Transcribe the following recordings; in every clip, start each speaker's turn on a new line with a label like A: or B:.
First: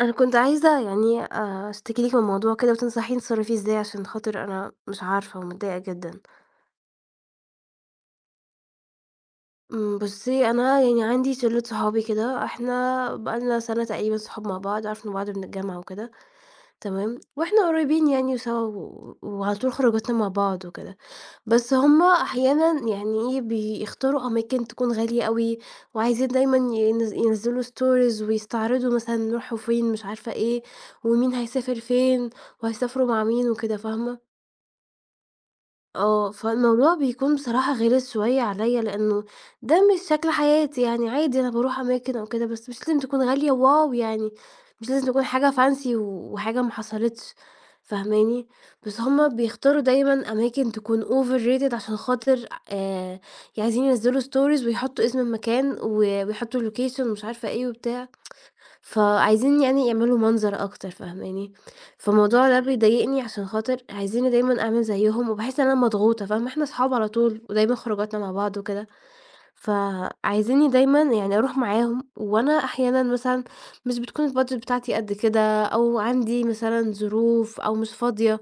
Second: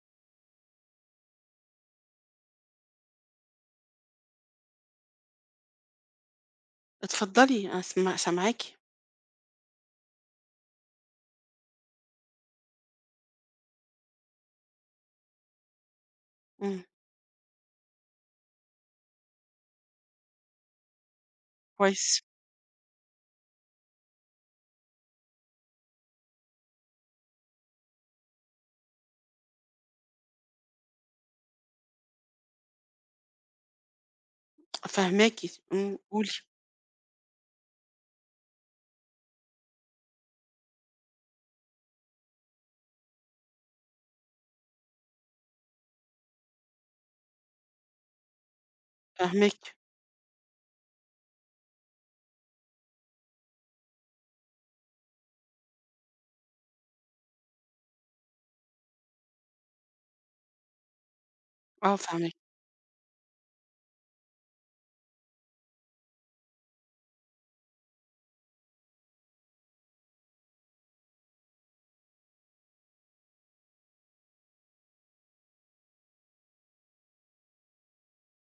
A: أنا كنت عايزة يعني أشتكي لِك من موضوع كده وتنصحيني أتصرّف فيه إزاي عشان خاطر أنا مش عارفة ومتضايقة جدًا.
B: اتفضلي، أنا سما سامعاكِ.
A: بُصّي، أنا يعني عندي شِلّة صحابي كده، إحنا بقى لنا سَنة تقريبًا صحاب مع بعض، عرفنا بعض من الجامعة وكده،
B: إمم.
A: تمام، وإحنا قريّبين يعني وسوا و وعلى طول خروجاتنا مع بعض وكده. بس هُم
B: كويس.
A: أحيانًا يعني إيه، بيختاروا أماكن تكون غالية أوي، وعايزين دايمًا ينزّلوا stories ويستعرضوا مثلًا راحوا فين، مش عارفة إيه، ومين هيسافر فين، وهيسافروا مع مين وكده، فاهمة؟
B: فاهماكِ. إمم،
A: آه،
B: قولي.
A: فالموضوع بيكون بصراحة غِلِس شوية عليَّ، لإنه ده مش شكل حياتي يعني، عادي أنا باروح أماكن أو كده، بس مش لازم تكون غالية واو يعني، مش لازم تكون حاجة fancy و وحاجة ما حصلتش، فاهماني؟ بس هُم
B: فاهماكِ.
A: بيختاروا دايمًا أماكن تكون overrated عشان خاطر عايزين ينزّلوا stories ويحطّوا اسم المكان و ويحطّوا الlocation ومش عارفة إيه وبتاع. فعايزين يعني يعملوا منظر أكتر فاهماني؟
B: آه فاهماكِ.
A: فالموضوع ده بيضايقني عشان خاطر عايزينّي دايمًا أعمل زيّهم، وباحس إن أنا مضغوطة فاهمة؟ إحنا أصحاب على طول، ودايمًا خروجاتنا مع بعض وكده، فعايزينّي دايمًا يعني أروح معاهم، وأنا أحيانًا مثلًا مش بتكون الbudget بتاعتي قد كده، أو عندي مثلًا ظروف أو مش فاضية.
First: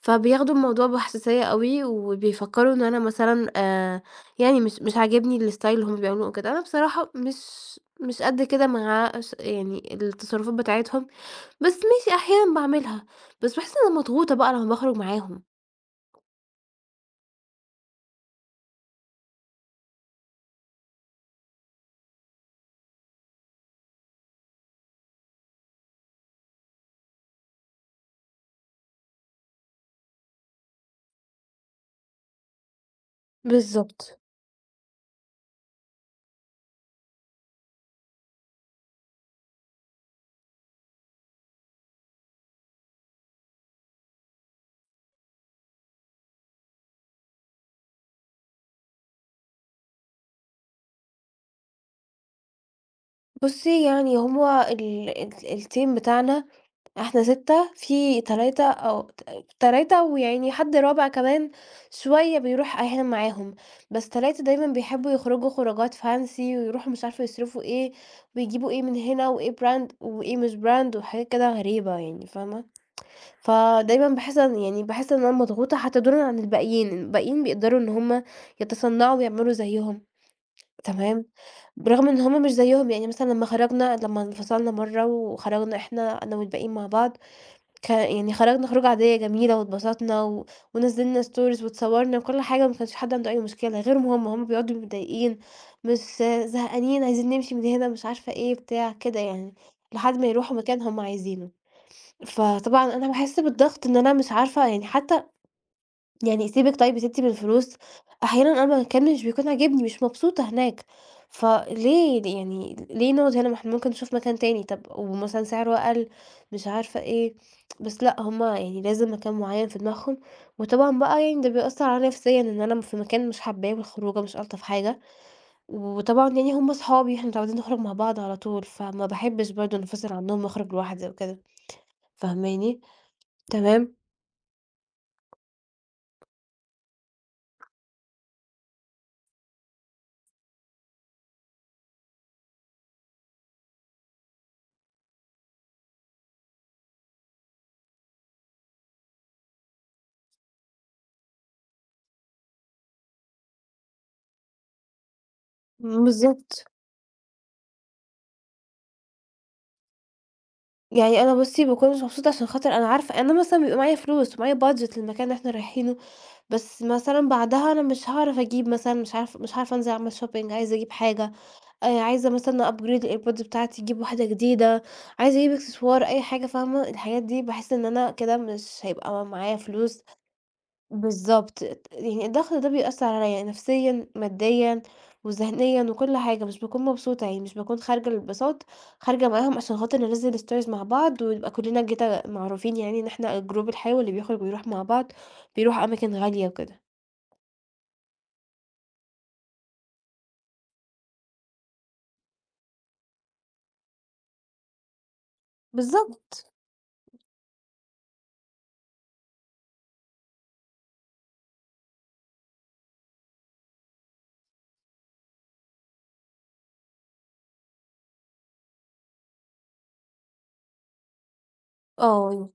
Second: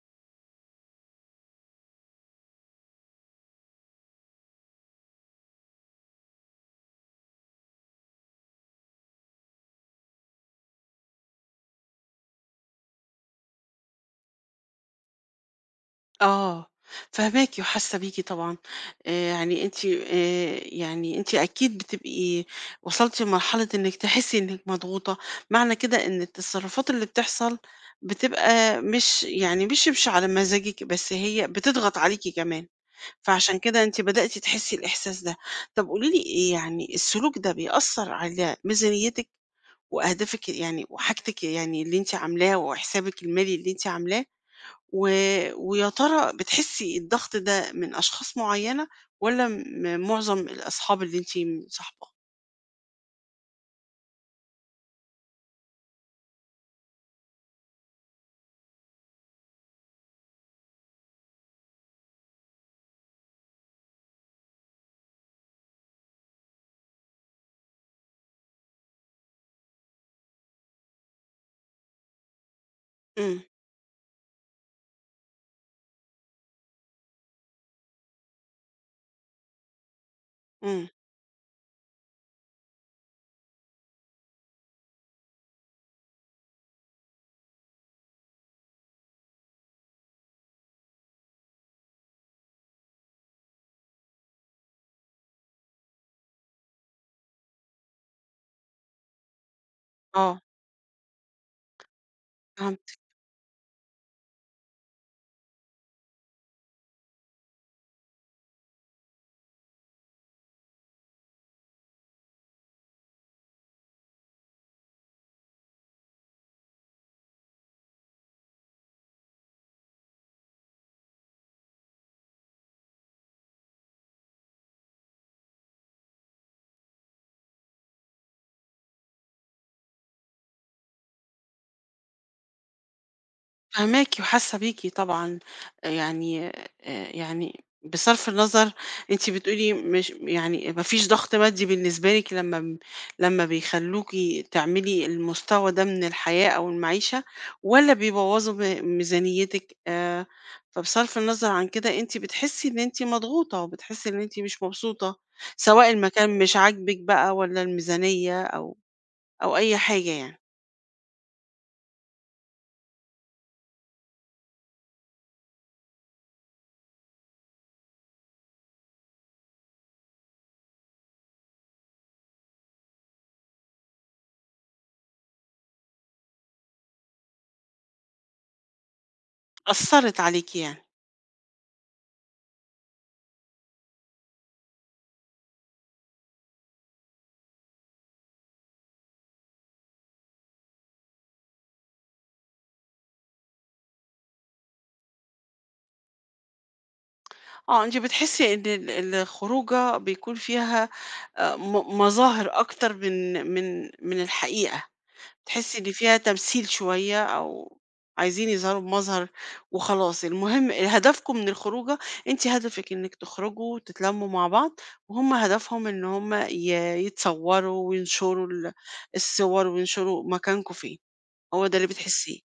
A: فبياخدوا الموضوع بحساسية أوي، وبيفكّروا إن أنا مثلًا يعني مش عاجبني الstyle اللي هُم بيعملوه وكده، أنا بصراحة مش قد كده مع ش يعني التصرفات بتاعتهم، بس ماشي أحيانًا باعملها، بس باحس إن أنا مضغوطة بقى لمّا باخرج معاهم.
B: آه، فاهماكِ وحاسة بيكِ طبعًا. آآ يعني أنتِ يعني أنتِ أكيد بتبقي وصلتِ لمرحلة إنِّك تحسي إنِّك مضغوطة. معنى كده إن التصرفات اللي بتحصل بتبقى مش يعني مش على مزاجِك، بس هي بتضغط عليكِ كمان، فعشان كده أنتِ
A: بالضبط.
B: بدأتِ تحسي الإحساس ده. طب قولي لي، يعني السلوك ده بيأثّر على ميزانيتِك؟ وأهدافِك يعني وحاجتِك يعني اللي أنتِ عاملاه، وحسابِك المالي اللي أنتِ عاملاه، و ويا ترى بتحسّي الضغط ده من أشخاص معيّنة والّا من معظم الأصحاب اللي أنتِ م صاحباها؟
A: بُصّي، يعني هو ال ال الteam بتاعنا إحنا 6 في 3 أو 3 ويعني حد رابع كمان شوية بيروح أحيانًا معاهم، بس 3 دايمًا بيحبّوا يخرجوا خروجات fancy ويروحوا مش عارفة يصرفوا إيه ويجيبوا إيه من هنا وإيه brand وإيه مش brand وحاجات كده غريبة يعني فاهمة،
B: إمم.
A: فدايمًا باحس إن أنا مضغوطة حتى دونًا عن الباقيين، الباقيين بيقدروا إن هُم يتصنعوا ويعملوا زيّهم.
B: إمم.
A: تمام، برغم إن هُم مش زيّهم، يعني مثلًا لمّا خرجنا لمّا انفصلنا مرّة وخرجنا إحنا أنا والباقيين مع بعض، يعني خرجنا خروجة عادية جميلة واتبسطنا و ونزّلنا stories واتصوّرنا وكل حاجة وما كانش حد عنده أي مشكلة، غيرهم هُم بيقعدوا متضايقين، مش زهقانين، عايزين نمشي من هنا، مش عارفة إيه، بتاع، كده يعني، لحد ما
B: آه،
A: يروحوا مكان هُم عايزينه. فطبعًا
B: فهمتِك.
A: أنا باحس بالضغط إن أنا مش عارفة يعني حتى يعني سيبِك طيب يا ستي من الفلوس، أحيانًا أنا المكان مش بيكون عاجبني، مش مبسوطة هناك، فليه يعني ليه نقعد هنا ما إحنا ممكن نشوف مكان تاني، طب ومثلًا سعره أقل، مش عارفة إيه، بس لأ هُم يعني لازم مكان معين في دماغهم، وطبعًا بقى يعني ده بيأثّر عليَّ نفسيًا إن أنا في مكان مش حاباه والخروجة مش ألطف حاجة، وطبعًا يعني هُم صحابي إحنا متعودين نخرج مع بعض على طول، فما باحبش برضه أنفصل عنهم وأخرج لوحدي أو كده، فاهماني؟ تمام،
B: فاهماكِ وحاسة بيكِ طبعًا. يعني يعني بصرف النظر، أنتِ بتقولي مش يعني ما فيش ضغط مادي بالنسبة لِك لمّا م لمّا بيخلّوكِ تعملي المستوى ده من الحياة أو المعيشة، والّا بيبوظوا م ميزانيتِك، فبصرف النظر عن كده أنتِ بتحسي إن أنتِ مضغوطة، وبتحسي إن أنتِ مش مبسوطة، سواء المكان مش
A: بالضبط.
B: عاجبِك بقى والّا الميزانية أو أو أي حاجة يعني.
A: يعني أنا بُصّي باكون مش مبسوطة عشان خاطر أنا عارفة أنا مثلًا بيبقى معايا فلوس ومعايا budget للمكان اللي إحنا رايحينه، بس مثلًا بعدها أنا مش هاعرف أجيب مثلًا مش عارفة مش هاعرف أنزل أعمل shopping عايزة أجيب حاجة، عايزة مثلًا upgrade الairpods بتاعتي أجيب واحدة جديدة، عايزة أجيب إكسسوار أي حاجة فاهمة، الحاجات دي باحس إن أنا كده مش هيبقى معايا فلوس
B: أثّرت عليكِ يعني؟
A: بالضبط، يعني الضغط ده بيأثّر عليَّ نفسيًا، ماديًا، وذهنيًا، وكل حاجة، مش باكون مبسوطة، يعني مش باكون خارجة للانبساط، خارجة معاهم عشان خاطر ننزّل stories مع بعض، ونبقى كلنا كده معروفين يعني إن إحنا الجروب الحيوي اللي بيخرج ويروح مع بعض، بيروح أماكن غالية وكده.
B: آه، أنتِ بتحسي إن الخروجة بيكون فيها م مظاهر أكتر من من الحقيقة، بتحسي إن فيها
A: بالضبط،
B: تمثيل شوية، أو عايزين يظهروا بمظهر وخلاص. المهم هدفكم من الخروجة، أنتِ هدفِك إنِّك تخرجوا وتتلمّوا مع بعض، وهُم هدفهم إن هُم ي يتصوّروا وينشروا الصور وينشروا مكانكم فين، هو ده اللي
A: آه.
B: بتحسيه.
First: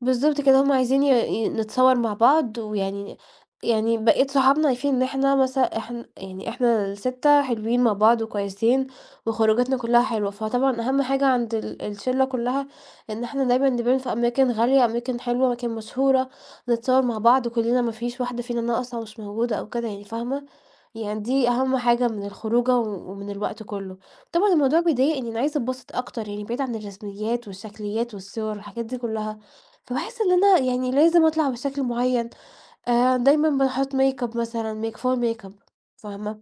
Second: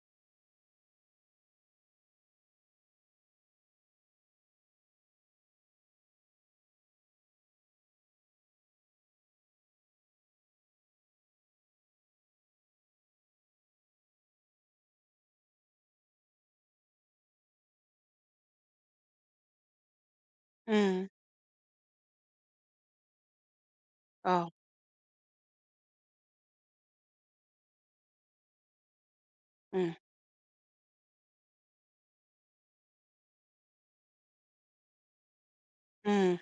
A: بالضبط كده، هُم عايزين ي ي نتصور مع بعض، ويعني يعني بقية صحابنا عارفين إن إحنا مثلًا إحنا ال6 حلوين مع بعض وكويسين، وخروجاتنا كلّها حلوة، فطبعًا أهم حاجة عند الشلة كلّها إن إحنا دايمًا نبان في أماكن غالية، أماكن حلوة، أماكن مشهورة، نتصور مع بعض كلّنا ما فيش واحدة فينا ناقصة ومش موجودة أو كده يعني، فاهمة؟
B: إمم.
A: يعني دي أهم حاجة من الخروجة و ومن الوقت كلّه. طبعًا
B: آه.
A: الموضوع بيضايقني، أنا عايزة أتبسط أكتر، يعني بعيد عن الرسميات والشكليات والصور والحاجات دي كلّها.
B: إمم.
A: فباحس إن أنا يعني لازم أطلع بشكل معيّن، دايمًا باحط makeup مثلًا makeup
B: إمم.
A: فاهمة؟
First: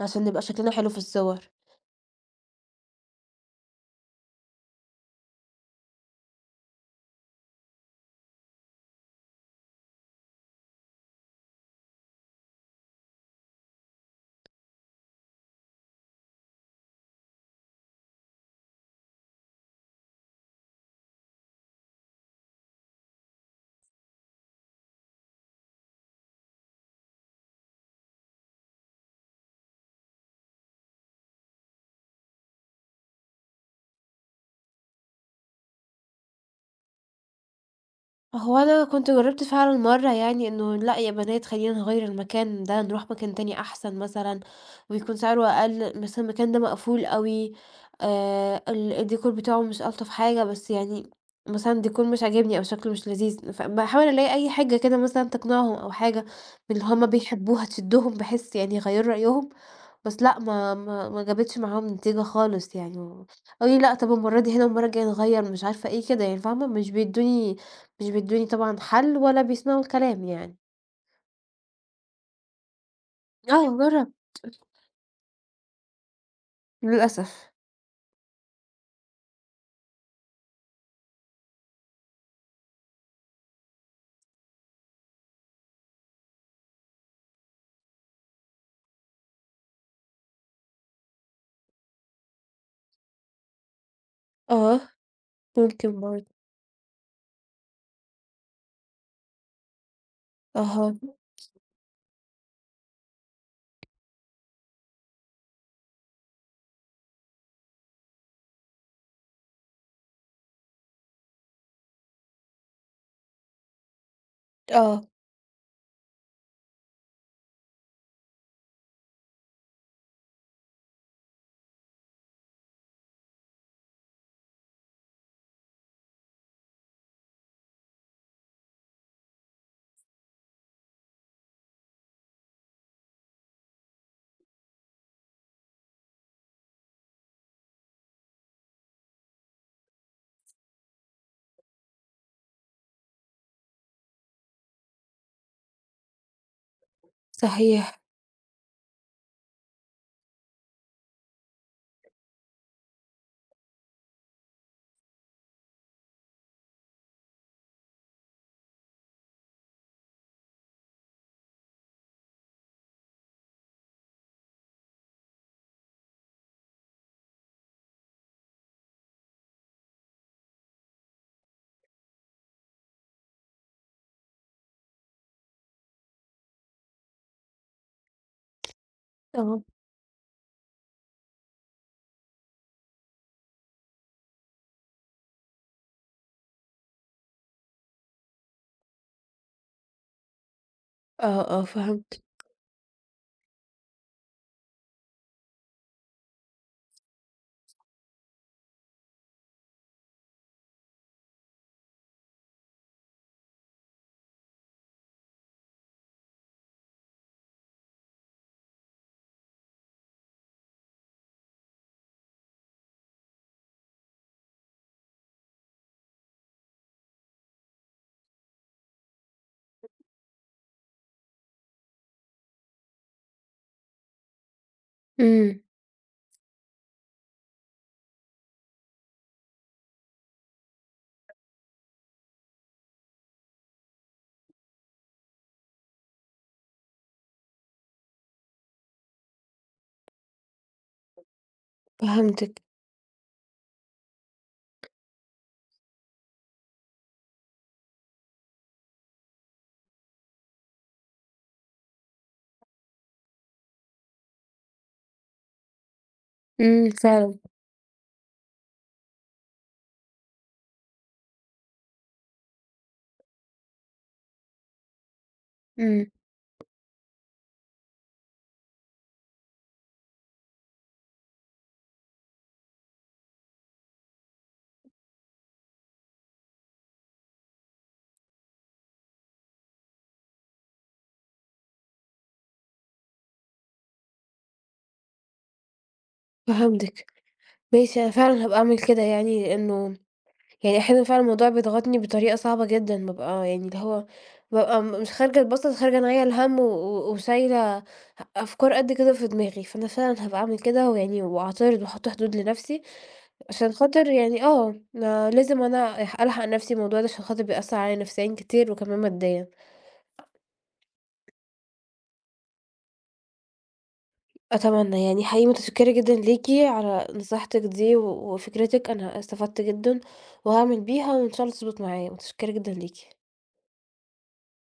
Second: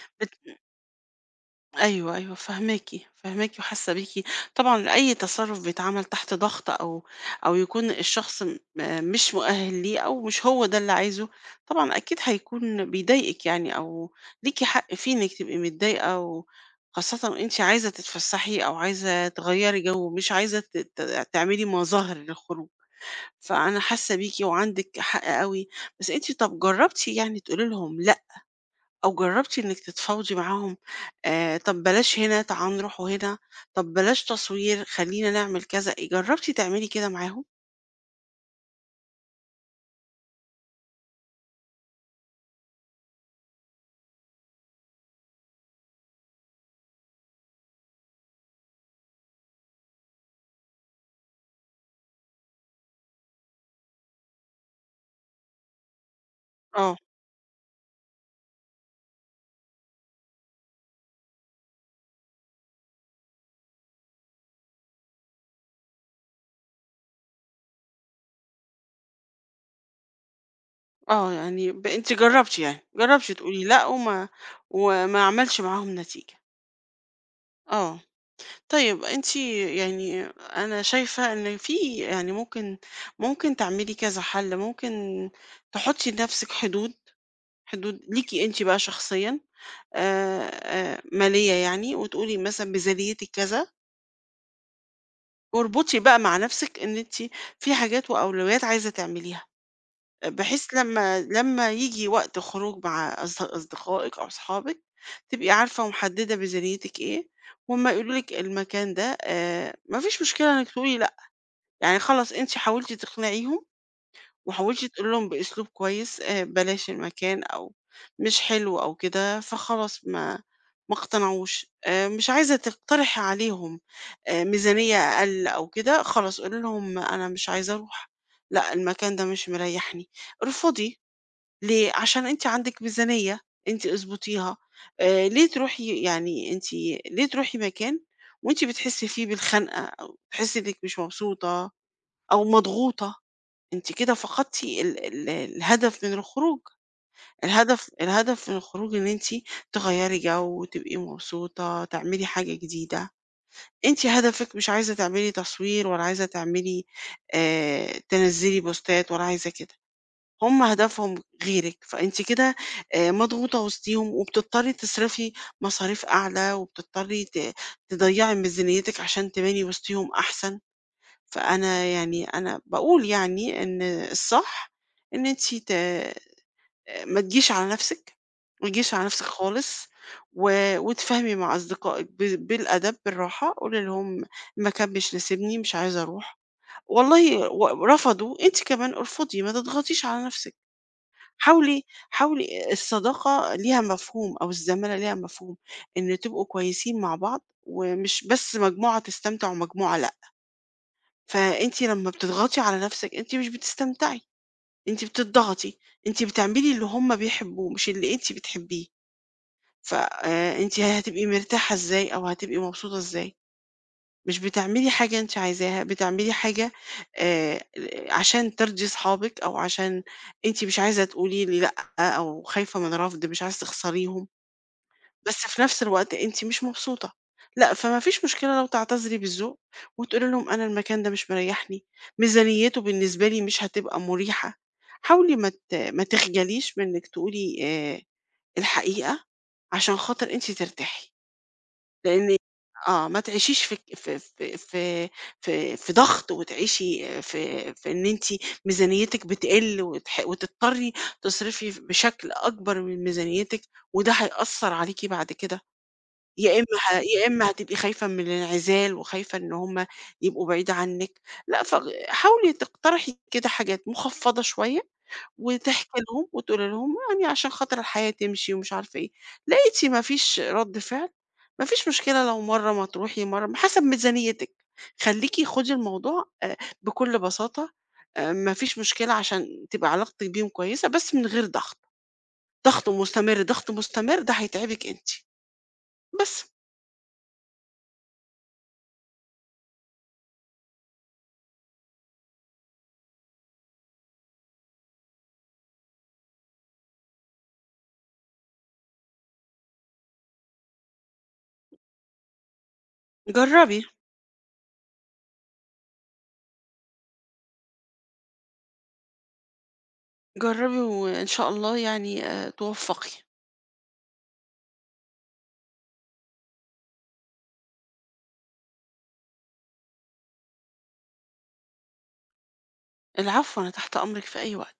A: عشان
B: بت
A: نبقى شكلنا حلو في الصور.
B: أيوه، أيوه فاهماكِ. فاهماكِ وحاسة بيكِ. طبعًا أي تصرُّف بيتعمل تحت ضغط، أو أو يكون الشخص م آه مش مؤهِّل ليه أو مش هو ده اللي عايزه، طبعًا أكيد هيكون بيضايقِك يعني، أو ليكِ حق فيه إنِّك تبقي متضايقة، و خاصةً وأنتِ عايزة تتفسّحي أو عايزة تغيّري جو، مش عايزة ت ت تعملي مظاهر للخروج. فأنا حاسة بيكِ وعندِك حق أوي. بس أنتِ طَب جرّبتِ يعني تقولي لهم لأ، أو جربتِ إنِّك تتفاوضي معاهم؟ طب بلاش هنا، تعالوا نروحوا هنا، طب بلاش تصوير، خلّينا نعمل كذا، جربتِ تعملي كده معاهم؟
A: هو أنا كنت جرّبت فعلًا مرّة يعني إنه لأ يا بنات خلّينا نغيّر المكان ده، نروح مكان تاني أحسن مثلًا ويكون سعره أقل، مثلًا المكان ده مقفول أوي، الdécor بتاعه مش ألطف حاجة، بس يعني مثلًا الdécor مش عاجبني أو شكله مش لذيذ، فباحاول ألاقي أي حاجة كده مثلًا تقنعهم أو حاجة من اللي
B: آه،
A: هُم بيحبوها تشدّهم بحيث يعني يغيّروا رأيهم، بس لأ ما جابتش معاهم نتيجة خالص يعني، قالوا لي: "لأ طَب المرّة دي هنا والمرّة الجاية نغيّر" مش عارفة إيه كده يعني فاهمة، مش بيدوني طبعًا حل ولا بيسمعوا الكلام يعني.
B: آه، يعني ب أنتِ جربتِ يعني، جربتِ تقولي
A: آه،
B: لأ،
A: جرّب.
B: وما وما عملش معاهم نتيجة.
A: للأسف.
B: آه. طيب أنتِ يعني، أنا شايفة إن في يعني ممكن تعملي كذا حل. ممكن تحطّي لنفسِك حدود، حدود ليكِ أنتِ بقى شخصيًا، مالية يعني، وتقولي مثلًا ميزانيتِك كذا،
A: آه، ممكن
B: واربطي بقى
A: برضه.
B: مع نفسِك إن أنتِ في حاجات وأولويات عايزة تعمليها، بحيث
A: أها،
B: لمّا ييجي وقت خروج مع أصد أصدقائِك أو أصحابِك، تبقي عارفة ومحددة ميزانيتِك إيه، وأمّا يقولوا لِك المكان ده، ما فيش مشكلة إنِّك تقولي لأ. يعني خلاص أنتِ حاولتِ تقنعيهم وحاولتِ
A: آه،
B: تقولي لهم بأسلوب كويس، بلاش المكان، أو مش حلو أو كده، فخلاص ما اقتنعوش. مش عايزة تقترحي عليهم ميزانية أقل أو كده، خلاص قولي لهم أنا مش عايزة أروح، لأ المكان ده مش مريحني. ارفضي. ليه؟ عشان أنتِ عندِك ميزانية أنتِ اضبطيها. ليه تروحي يعني أنتِ، ليه تروحي مكان وأنتِ بتحسي فيه بالخنقة، أو تحسي إنِك مش مبسوطة أو مضغوطة؟ أنتِ كده فقدتِ ال ال الهدف من الخروج. الهدف
A: صحيح.
B: الهدف من الخروج إن أنتِ تغيّري جو، تبقي مبسوطة، تعملي حاجة جديدة. أنتِ هدفِك مش عايزة تعملي تصوير، ولا عايزة تعملي تنزّلي بوستات، ولا عايزة كده. هُم هدفهم غيرِك، فأنتِ كده مضغوطة وسطيهم، وبتضطري تصرفي مصاريف أعلى، وبتضطري ت تضيّعي ميزانيتِك عشان تباني وسطيهم أحسن. فأنا يعني أنا باقول يعني إن الصح إن أنتِ ت ما تجيش على نَفْسِك، ما تجيش على نَفْسِك
A: آه.
B: خالص، و وتتفاهمي مع أصدقائِك ب بالأدب، بالراحة. قولي لهم المكان مش ناسبني، مش عايزة أروح، والله رفضوا، أنتِ كمان ارفضي، ما تضغطيش على نَفْسِك.
A: آه، آه،
B: حاولي
A: فهمت.
B: حاولي الصداقة ليها مفهوم، أو الزمالة ليها مفهوم، إن تبقوا كويسين مع بعض، ومش بس مجموعة تستمتع ومجموعة لأ. فأنتِ لمّا بتضغطي على نَفْسِك أنتِ مش بتستمتعي، أنتِ بتضغطي، أنتِ بتعملي اللي هم بيحبوه مش اللي أنتِ بتحبيه، ف أنتِ هتبقي مرتاحة إزاي، أو هتبقي مبسوطة إزاي؟ مش بتعملي حاجة أنتِ عايزاها، بتعملي حاجة آآ، عشان ترضي صحابِك، أو عشان أنتِ مش عايزة تقولي لي لأ، أو خايفة من رفض، مش عايزة تخسريهم. بس
A: إمم،
B: في نفس الوقت أنتِ مش مبسوطة. لأ، فما فيش مشكلة لو تعتذري بالذوق، وتقولي لهم أنا المكان ده مش مريحني، ميزانيته بالنسبة لي مش هتبقى مريحة. حاولي ما ت ما تخجليش من إنِك تقولي الحقيقة عشان خاطر أنتِ ترتاحي. لإن
A: فهمتِك.
B: آه، ما تعيشيش في ك في ضغط، وتعيشي في في إن أنتِ ميزانيتِك بتقل، وتح وتضطري تصرفي ف بشكل أكبر من ميزانيتِك، وده هيأثر عليكِ بعد كده. يا إما ه يا
A: فعلًا،
B: إما هتبقي خايفة من الانعزال، وخايفة إن هم يبقوا بعيد عنِّك. لأ، ف حاولي تقترحي كده حاجات مخفّضة شوية، وتحكي
A: إمم،
B: لهم وتقولي لهم يعني عشان خاطر الحياة تمشي ومش عارفة إيه. لقيتِ ما فيش رَد فعل، ما فيش مشكلة لو مرّة ما تروحي، مرّة حسب ميزانيتِك. خلّيكِ خُدي الموضوع بكل بساطة. ما فيش مشكلة عشان تبقى علاقتِك بيهم كويسة، بس من غير ضغط. ضغط مستمر، ضغط مستمر ده هيتعبِك أنتِ، بس
A: فهمتِك. ماشي، أنا فعلًا هابقى أعمل كده يعني، إنه يعني أحيانًا فعلًا الموضوع بيضغطني بطريقة صعبة جدًا، بابقى يعني اللي هو بابقى مش خارجة أتبسط، خارجة أنيّل هَم و و وشايلة أفكار قد كده في دماغي، فأنا فعلًا هابقى أعمل كده ويعني وأعترض وأحط حدود لنفسي. عشان
B: جرّبي.
A: خاطر يعني آه، أنا لازم أنا ألحق نفسي الموضوع ده عشان خاطر بيأثّر عليَّ نفسيًا كتير وكمان ماديًا.
B: جربي وإن شاء الله يعني آه، توفقي.
A: أتمنى يعني حقيقي متشكرة جدًا ليكِ على نصيحتِك دي و وفكرتِك، أنا استفدت جدًا وهاعمل بيها وإن شاء الله تضبط معايا، متشكرة جدًا ليكِ.
B: العفو، أنا تحت أمرك في أي وقت.